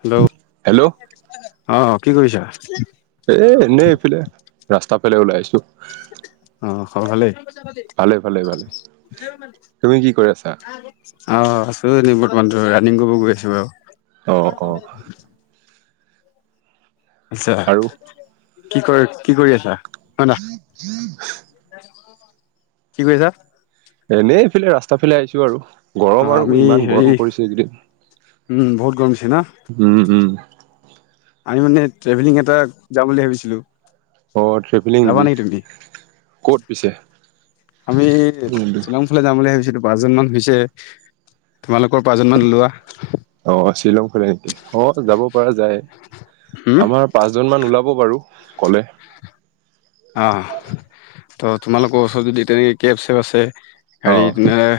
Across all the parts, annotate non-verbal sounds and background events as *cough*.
Hello, hello অ' কি কৰিছা? এ এনেই এইফালে ৰাস্তাফালে ওলাই আহিছোঁ। অ' খবৰ ভালেই। অ'। ভালে ভালে ভালে তুমি কি কৰি আছা *unintelligible* এনে বৰ্তমান ৰানিং কৰিব গৈ আছোঁ আৰু। অ অ আচ্ছা, আৰু কি কৰ কি কৰি আছা? হয় না *unintelligible* কি কৈছা? এনেই এইফালে ৰাস্তাৰ ফালে আহিছোঁ আৰু। অ গৰম আৰু আমি ইমান হেৰি গৰম পৰিছে এইকেইদিন, উম বহুত গৰম দিছে ন উম। আমি মানে ট্ৰেভেলিং এটা যাম বুলি ভাবিছিলোঁ। অ' ট্ৰেভেলিং নেকি, ক'ত পিছে? আমি শ্বিলংৰ ফালে যাম বুলি ভাবিছিলোঁ। পাঁচজন মান হৈছে, তোমালোকৰ পাঁচজন মান লোৱা। অ' শ্বিলং ফালে নেকি অ' যাব পৰা যায়, হুম আমাৰ পাঁচজন মান ওলাব *unintelligible* বাৰু ক'লে। অ' ত' তোমালোকৰ ওচৰত যদি তেনেকে কেব চেব আছে। অ হেৰিত এ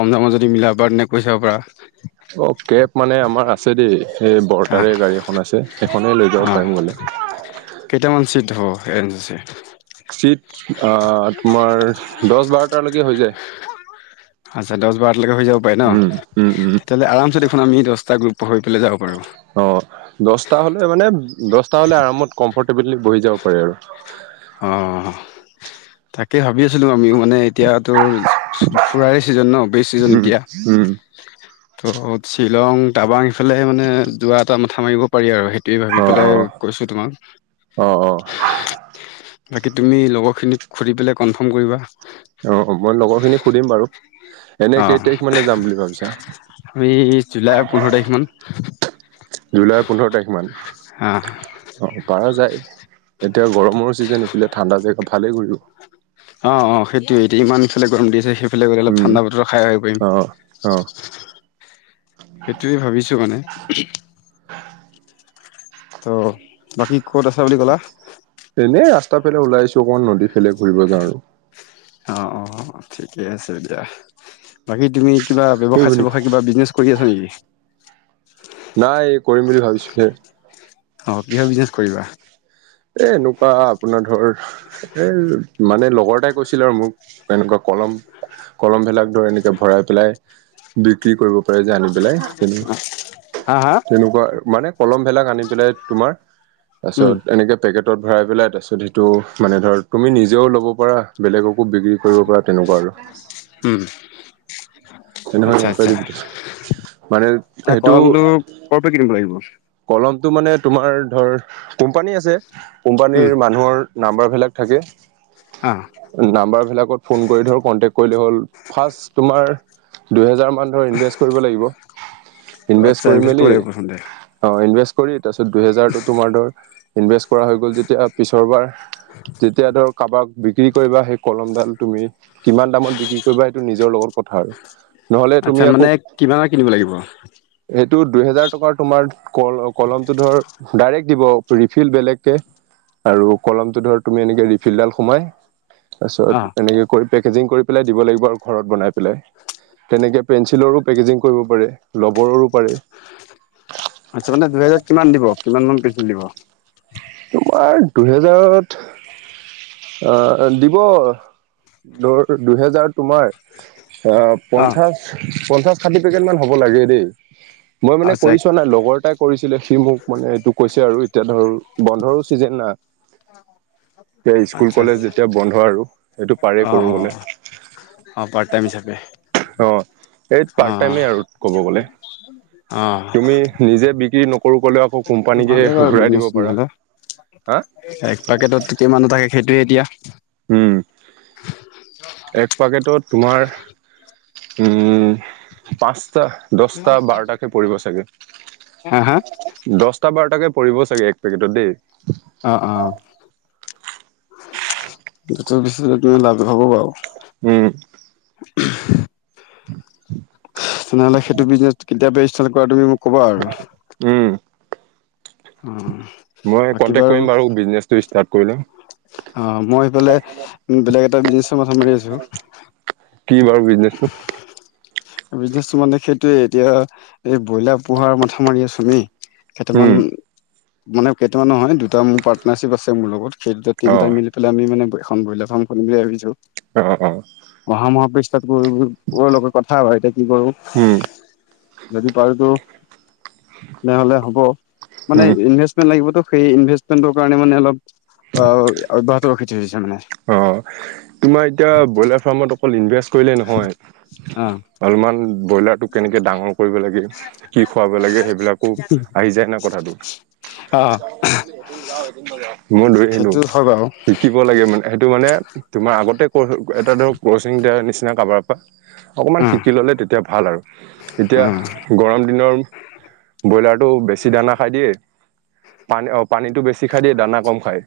কম দামত যদি মিলাব পাৰ তেনে কৈ চাব পাৰা। অ' কেব মানে আমাৰ আছে দেই। এই হা বৰ্তাৰে গাড়ী এখন আছে সেইখনে লৈ যাব পাৰিম বোলে। কেইটামান চিট অ' *unintelligible* চিট অ' তোমাৰ দহ বাৰটালৈকে হৈ যায়। আচ্ছা দহ বাৰটালৈকে হৈ যাব পাৰে উম, ন' উম, উম, তেতিয়াহ'লে আৰাম দহটা গ্ৰুপ পঢ়ি পেলাই যাব পাৰোঁ। অ' দহটা হ'লে মানে দহটা হ'লে আৰামত কমফৰ্টেবলি বহি যাব পাৰে আৰু। অঁ তাকে ভাবি আছিলোঁ আমিও। মানে এতিয়াতো ফু-ফু-ফুৰায়ে ছিজন ন' বেছ চিজন উম, এতিয়া। উম, *unintelligible* শ্বিলং টাবাং সেইফালে মানে যোৱা এটা মাথা মাৰিব পাৰি আৰু সেইটোৱে ভাবি অ', পেলাই অ', কৈছোঁ তোমাক অ'। বাকী তুমি লগৰখিনিক সুধি পেলাই কনফাৰ্ম কৰিবা। অ', মই লগৰ খিনি সুধিম বাৰু, এনেই অঁ কেই তাৰিখ মানে যাম বুলি ভাবিছা। আমি জুলাইৰ পোন্ধৰ তাৰিখমান। জুলাইৰ পোন্ধৰ তাৰিখ মান। অঁ অ'পাৰা যায়, এতিয়া গৰমৰ চিজন এইফালে ঠাণ্ডা জেগা ভালেই কৰিলোঁ। অ', অ', সেইটোয়ে এতিয়া ইমান ইফালে গৰম দি আছে সেই সেইফালে গ'লে অলপ উম, ঠাণ্ডা বতৰ খাই আহিব পাৰিম। অ', অ'। সেইটোৱে ভাবিছোঁ মানে। ত' বাকি ক'ত আছে বুলি ক'লা। এনেই ৰাস্তাৰ ফালে ওলাই আহিছোঁ অকমান নদীৰ ফালে ঘূৰিব যাওঁ আৰু। অ অ' ঠিকে আছে দিয়া বাকী তুমি কিবা ব্যৱসায় বুজিলি চেৱসায় কিবা বিজনেছ কৰি আছা নেকি। নাই কৰিম বুলি ভাবিছোঁহে। অ' কিহৰ বিজনেচ কৰিবা। এ এনেকুৱা আপোনাৰ ধৰ এ মানে লগৰ এটাই কৈছিল আৰু মোক এনেকুৱা কলম কলমবিলাক ধৰ এনেকে ভৰাই পেলাই, বিক্ৰী কৰিব পাৰে যে আনি পেলাই তেনু হা হা তেনেকুৱা মানে কলম ভিলাক আনি পেলাই তোমাৰ, উম তাৰপিছত এনেকে পেকেটত ভৰাই পেলাই তাৰপিছত সিটো মানে ধৰ তুমি নিজেও ল'ব পাৰা বেলেগক *unintelligible* বিক্ৰী কৰিব পৰা তেনেকুৱা আৰু। উম আচ্ছা আচ্ছা *unintelligible* মানে সেইটো। কলমটো ক'ৰ পৰা কিনিব লাগিব কলমটো মানে তোমাৰ ধৰ কোম্পানী আছে, উম কোম্পানীৰ মানুহৰ নাম্বাৰভিলাক থাকে। অ নাম্বাৰ ভিলাকত ফোন কৰি ধৰ কন্টেক কৰিলে হ'ল, ফাষ্ট তোমাৰ দুহেজাৰ মান ধৰ ইনভেষ্ট কৰিব লাগিব, আচ্ছা ইনভেষ্ট কৰি মেলি কৰিব লাগিব প্ৰথমতে *unintelligible* তাৰপিছত দুহেজাৰো তোমাৰ ধৰ ইনভেষ্ট কৰা হৈ গ'ল যেতিয়া পিছৰ বাৰ যেতিয়া ধৰ কাৰোবাক বিক্ৰী কৰিবা সেই কলমডাল তুমি, কিমান দামত বিক্ৰী কৰিবা সেইটো নিজৰ লগত কথা আৰু নহ'লে তুমি আচ্ছা আকৌ, মানে কিমানৰ কিনিব লাগিব এ দুইহেজাৰ টকাৰ তোমাৰ কল কলমটো ধৰ ডাইৰেক্ট দিব ৰিফিল বেলেগকে। আৰু কলমটো ধৰ তুমি এনেকে ৰিফিলডাল সোমাই, অ তাৰপিছত এনেকে কৰি পেকেজিং কৰি পেলাই দিব লাগিব আৰু ঘৰত বনাই পেলাই। তেনেকে পেঞ্চিলৰো পেকেজিং কৰিব পাৰে, ৰবৰৰো পাৰে। আচ্ছা মানে দুহেজাৰ কিমান দিব কিমান মান পেঞ্চিল দিব। তোমাৰ দুহেজাৰত। অ' দিব ধৰ দুহেজাৰ তোমাৰ অ' পঞ্চাশ, পঞ্চাশ ষাঠি পেকেট মান হ'ব লাগেই দেই। মই মানে আচ্ছা কৰি চোৱা নাই লগৰ এটাই কৰিছিলে সি মোক মানে এইটো কৈছে আৰু এতিয়া ধৰ বন্ধৰো চিজন না *inaudible* এতিয়া ইস্কুল আচ্ছা কলেজ আচ্ছা যেতিয়া বন্ধ আৰু সেইটো অ পাৰেই কৰিব অ মানে। অ' পাৰ্ট টাইম হিচাপে। অ' এই অ পাৰ্ট টাইমে আৰু ক'ব গ'লে। অ তুমি নিজে বিক্ৰী নকৰো ক'লেও আকৌ কোম্পানীকে ভালেই বাৰু ঘূৰাই বিজনেছ দিব পাৰা। তেনেহ'লে হা এক পাকেটত কিমান এটা থাকে সেইটোয়ে এতিয়া। উম, এক পাকেটত তোমাৰ উম, পাঁচ *unintelligible* দহটা বাৰটাকে পৰিব চাগে, হা হা দহটা বাৰটাকে পৰিব চাগে এক পেকেটত দেই। অ', অ', *unintelligible* লাভ নহ'ব বাৰু। উম। *unintelligible* তেনেহ'লে সেইটো বিজনেচ কেতিয়াবা ষ্টাৰ্ট কৰা তুমি মোক ক'বা আৰু। উম অ'। মই কনটেক্ট কৰিম বাৰু বিজনেছটো ষ্টাৰ্ট কৰিলে। অ' মই সেইফালে বেলেগ এটা বিজনেচৰ মাথা মাৰি আছোঁ। কি বাৰু বিজনেছটো? বিজনেচটো মানে সেইটোয়ে এতিয়া, এই ব্ৰইলাৰ পোহাৰ মাথা মাৰি আছোঁ আমি। কেইটামান, উম মানে কেইটামান নহয় দুটা মোৰ পাৰ্টনাৰশ্বিপ আছে মোৰ লগত। সেই দুটা অ তিনিটা মিলি পেলাই আমি মানে এখন ব্ৰইলাৰ ফাৰ্ম খুলিম বুলি ভাবিছোঁ। অ', অ'। অহা মাহত ইষ্টাৰ্ট *unintelligible* লগত কথা বা এতিয়া কি কৰোঁ। উম যদি পাৰোটো। তেনেহ'লে হ'ব, মানে উম ইনভেষ্টমেন্ট লাগিবতো সেই ইনভেচমেন্টৰ কাৰণে মানে অলপ অ' অব্যাহত ৰখি থৈ দিছোঁ মানে। অ তোমাৰ এতিয়া ব্ৰইলাৰ ফাৰ্মত অকল ইনভেষ্ট কৰিলে নহয়, অ' ভালমান ব্ৰইলাৰটো কেনেকে ডাঙৰ কৰিব লাগে, কি খুৱাব লাগে সেইবিলাকো আহি যায় না কথাটো। অ' *inaudible* মই ধৰি আহিলোঁ, সেইটো হয় বাৰু শিকিব লাগে মানে সেইটো মানে তোমাৰ আগতে ক এটা ধৰক ক্ৰ'চিং দিয়াৰ নিচিনা কাবাৰ পৰা অকমান অ' শিকি ল'লে তেতিয়া ভাল আৰু, এতিয়া অ' গৰম দিনৰ ব্ৰইলাৰটো বেছি দানা খাই দিয়ে। পানী অ' পানীটো বেছি খাই দিয়ে দানা কম খায়,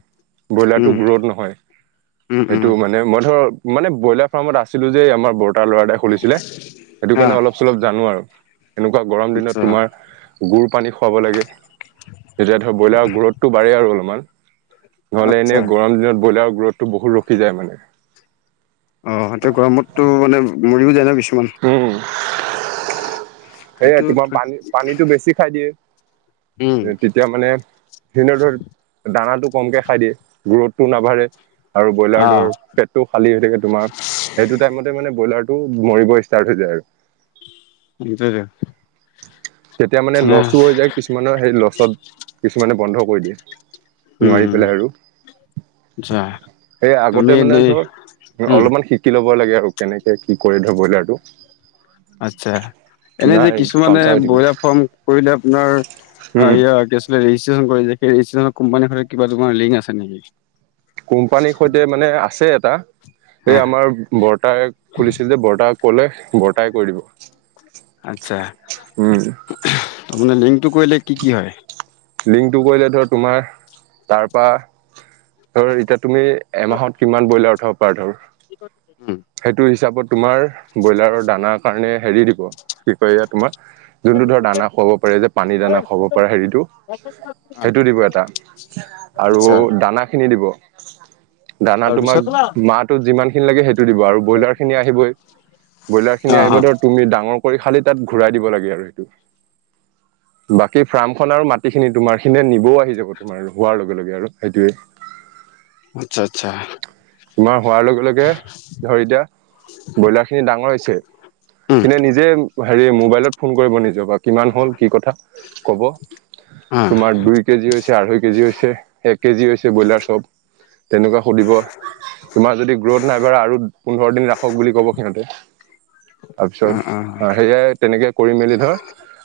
ব্ৰইলাৰটো উম গ্ৰ'থ নহয়। উম উম সেইটো মানে মই ধৰ, মানে ব্ৰইলাৰ ফাৰ্মত আছিলোঁ যে আমাৰ বৰ তাৰ ল'ৰা এটাই খুলিছিলে, সেইটো কাৰণে অ' অলপ চলপ জানো আৰু, এনেকুৱা গৰম আচ্ছা দিনত তোমাৰ গুৰ পানী খুৱাব লাগে, তেতিয়া ধৰ ব্ৰইলাৰৰ গ্ৰ'থটো বাঢ়ে আৰু অলপমান। নহ'লে আচ্ছা এনেই গৰম দিনত ব্ৰইলাৰ গ্ৰ'থটো বহুত ৰখি যায় মানে। অ' সেটো গৰমতটো মানে মৰিও যায় ন' কিছুমান। উম, সেয়াই সেইটো তোমাৰ পানী পানীটো বেছি খাই দিয়ে। উম তেতিয়া মানে সেনে ধৰ দানাটো কমকে খাই দিয়ে। গ্ৰ'থটো নাবাঢ়ে। আৰু ব্ৰইলাৰ অ' ধৰ পেটটো খালি হৈ থাকে তোমাৰ, সেইটো টাইমতে মানে ব্ৰইলাৰটো মৰিব ইচ *unintelligible* হৈ যায় আৰু। *unintelligible* তেতিয়া মানে তেনে লচো হৈ যায় কিছুমানৰ সেই লচত, কিছুমানে বন্ধ কৰি দিয়ে। উম নোৱাৰি পেলাই আৰু। আচ্ছা সেই তুমি আগতে মানে এনেই ধৰ উম অলপমান শিকি ল'ব *unintelligible* লাগে আৰু কেনেকে কি কৰে ধৰ ব্ৰইলাৰটো। আচ্ছা, এনে যে নাই কিছুমানে পামচাৰ হৈ থাকিল ব্ৰইলাৰ ফাৰ্ম কৰিলে আপোনাৰ এ উম এয়া কি আছিলে *unintelligible* *unintelligible* কোম্পানী ফালৰ কিবা তোমাৰ লিংক আছে নেকি। কোম্পানীৰ সৈতে মানে আছে এটা। এই হা আমাৰ বৰতাই খুলিছিলে, বৰতাক ক'লে বৰতাই কৰি দিব। আচ্ছা, উম *unintelligible* লিংকটো কৰিলে কি কি হয়। লিংকটো কৰিলে ধৰ তোমাৰ তাৰ পৰা, ধৰ এতিয়া তুমি এমাহত কিমান ব্ৰইলাৰ উম *unintelligible* সেইটো হিচাপত তোমাৰ ব্ৰইলাৰৰ দানা কাৰণে হেৰি দিব কি কয় এয়া তোমাৰ যোনটো ধৰ দানা খুৱাব পাৰে যে পানী দানা খুৱাব পাৰা হেৰিটো‌ অ সেইটো দিব এটা, আৰু আচ্ছা দানা খিনি দিব। দানা তোমাক তাৰপিছত অ মাহটোত যিমান খিনি লাগে সেইটো দিব আৰু ব্ৰইলাৰ খিনি আহিবই। ব্ৰইলাৰ খিনি আহিব অ ধৰ তুমি ডাঙৰ কৰি শালি তাত ঘুৰাই দিব লাগে আৰু সেইবোৰ, বাকী ফাৰ্মখন মা গোটেইখিনি তোমাৰ সিননা নিবও আহি যাব তোমাৰ আৰু হোৱাৰ লগে লগে আৰু সেইটোৱে। আচ্ছা আচ্ছা। তোমাৰ হোৱাৰ লগে লগে ধৰ এতিয়া ব্ৰইলাৰ খিনি ডাঙৰ হৈছে। উম কিন্ত নিজে হেৰি মোবাইলত ফোন কৰিব নিজৰ বা কিমান হ'ল কি কথা কব। অ তোমাৰ দুই কেজি হৈছে। আঢ়ৈ কেজি হৈছে এক কেজি হৈছে ব্ৰইলাৰ চব, তেনেকুৱা সুধিব তোমাৰ যদি গ্ৰোথ নাই বঢ়া আৰু পোন্ধৰ দিন ৰাখক বুলি ক'ব সিহঁতে। তাৰপিছত অ অ সেয়াই তেনেকে কৰি মেলি ধৰ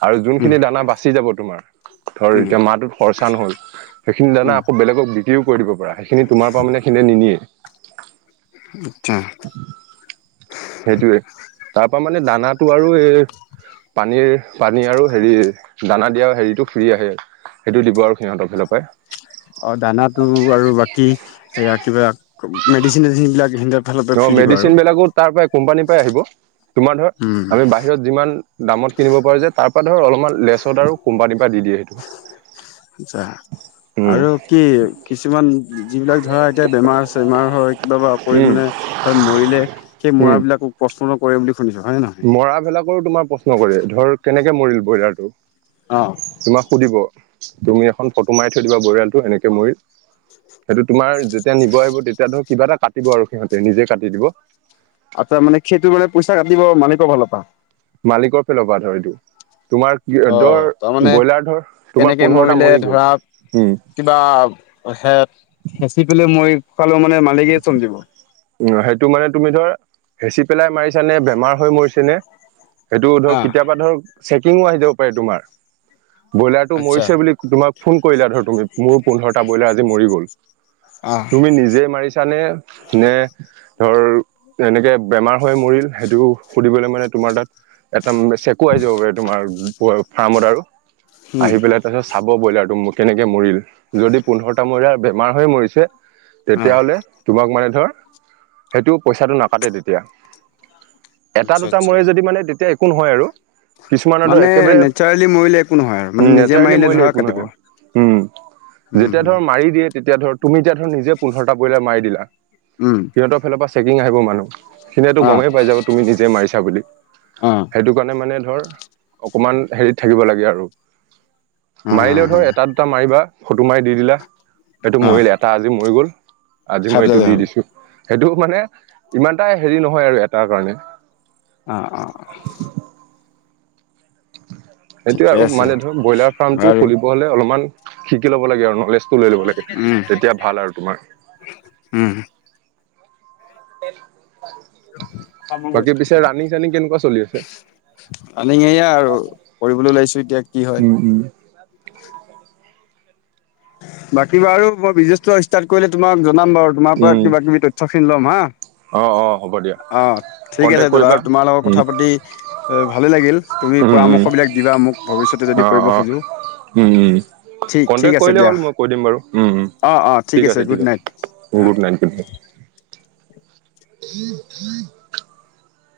আৰু উম যোনখিনি দানা বাচি যাব তোমাৰ ধৰ উম এতিয়া মাহটোত খৰচা নহ'ল। সেইখিনি দানা উম আকৌ বেলেগক বিক্ৰীও কৰি দিব পাৰা, সেইখিনি তোমাৰ পৰা মানে এনেই নিনিয়ে। আচ্ছা। সেইটোৱেই, তাৰ পৰা মানে দানাটো আৰু এই পানীৰ, পানী আৰু হেৰি দানা দিয়া হেৰিটো ফ্ৰী আহে। সেইটো দিব আৰু সিহঁতৰ ফালৰ পৰাই। অ দানাটো মেডচিন চেদিছিন বিলাগ খিহঁতক অহ মেডিচিন বিলাকো তাৰ পৰা কোম্পানীৰ পৰাই আহিব, তোমাৰ ধৰ উম আৰু বাহিৰত যিমান দামত কিনিব পাৰা যাই, তাৰ পৰা ধৰ অলপমান লেচত আৰু কোম্পানীৰ পৰা দি দিয়ে আচ্ছা উম আৰু কি কিছুমান যিবিলাক ধৰা এতিয়া বেমাৰ চেমাৰ হয়, কিবা বা উম অপৰিমানে হয় মৰিলে সেই উম মৰাবিলাকো প্ৰশ্নক মৰাবিলাকৰো তোমাৰ প্ৰশ্ন কৰে, ধৰ কেনেকে মৰিল ব্ৰইলাৰটো অ তোমাক সুধিব। তুমি এখন ফটো মাৰি থৈ দিবা ব্ৰইলাৰটোৰ এনেকৈ মৰিল, সেইটোত তোমাৰ যেতিয়া নিব আহিব তেতিয়াতো কিবা এটা কাটিব আৰু সিহঁতে নিজে কাটি দিব। আচ্ছা মানে সেইটোৰ মানে পইচা কাটিব মানিকাল ফালৰ পৰা। মালিকৰ ফালৰ পৰা ধৰ এইটো। তোমাৰ অ ধৰ তাৰমানে ব্ৰইলাৰ ধৰ তোমাৰ কেনেকে পোন্ধৰটা মৰিলে মৰি গ'ল। ধৰা উম কিবা হেঁচি পেলাই মৰি গলে মানে মালিকেই চবদিব? অহ, হেইটো মানে তুমি ধৰ হেঁচি পেলাই মাৰিছা নে বেমাৰ হৈ মৰিছে নে সেইটো ধৰক হা কেতিয়াবা ধৰক চেকিংও আহি যাব পাৰে তোমাৰ। ব্ৰইলাৰটো আচ্ছা মৰিছে বুলি তোমাক ফোন কৰিলে ধৰ তুমি, মোৰো পোন্ধৰটা ব্ৰইলাৰ আজি মৰি গ'ল। তুমি নিজে মাৰিছানে নে ধৰ এনেকে বেমাৰ হৈ মৰিল, সেইটো সুধিবলৈ মানে তোমাৰ তাত অহ, চেকো আহি যাব পাৰে তোমাৰ ফাৰ্মত আৰু উম আহি পেলাই তাৰপাছত চাব ব্ৰইলাৰটো কেনেকে মৰিল, যদি পোন্ধৰটা ব্ৰইলাৰ বেমাৰ হৈ মৰিছে হা তেতিয়াহলে তোমাক মানে ধৰ হেইটো পইচাটো নাকাটে তেতিয়া। এটা আচ্ছা দুটা আচ্ছা মৰে যদি মানে তেতিয়া একো নহয় আৰু। কিছুমান আৰু মানে একেবাৰে নেচাৰেলি মৰিলে একো নহয় আৰু মানে নিজে নেচাৰেলি মাৰিলে মৰিলে ধৰা একো কাটিব। নহয় উম। উম যেতিয়া উম ধৰ মাৰি দিয়ে, তেতিয়া ধৰ তুমি এতিয়া ধৰ নিজে পোন্ধৰটা ব্ৰইলাৰ মাৰি দিলা, উম সিহঁতৰ ফালৰ পৰা চেকিং আহিব মানুহ সিহঁতেটো অ গমেই পাই যাব তুমি নিজে মাৰিছা বুলি, অ সেইটো কাৰণে মানে ধৰ অকমান হেৰিত থাকিব লাগে আৰু অ মাৰিলেও ধৰ এটা দুটা মাৰিবা। ফটো মাৰি দি দিলা, এইটো অ মৰিল এটা আজি মৰি গ'ল, আজি খাই মই এইটো পেলালে দি হ'ল দিছো। সেইটো মানে ইমানটা হেৰি নহয় আৰু এটাৰ কাৰণে অহ অহ অহ। সেইটোয়ে ঠিকে আৰু আছে মানে ধৰ ব্ৰইলাৰ ফাৰ্মটো বাৰু খুলিব হলে অলপমান শিকি ল'ব লাগে আৰু ন ফটোজ লৈ ল'ব লাগে, উম তেতিয়া ভাল আৰু তোমাৰ। উম তে *unintelligible* অহ, ফোন কৰিছিলা, কেনেকুৱা চলি আছে আমি এইয়া আৰু কৰিবলৈ ওলাইছো এতিয়া কি হয় উম উম। বাকী বাৰু মই বিজনেছটো ষ্টাৰ্ট কৰিলে তোমাক জনাম বাৰু তোমাৰ পৰা উম কিবা কিবি তথ্য খিনি ল'ম হা অ অ হ'ব দিয়া অ' ঠিক আছে কন্টেক্ট দাদা কৰিবা তোমাৰ লগত উম কথা পাতি ভালে লাগিল তুমি উম উম পৰামৰ্শ বিলাক দিবা মোক ভৱিষ্যতে অ যদি কৰিব অ খোজো। উম উম ঠিক ঠিক কন্টেক্ট আছে কৰিলে দিয়া হ'ল মই কৈ দিম বাৰু উম উম। অ অ ঠিক আছে, গুড ঠিক আছে নাইট অ গুড নাইট গুড নাইট। *unintelligible*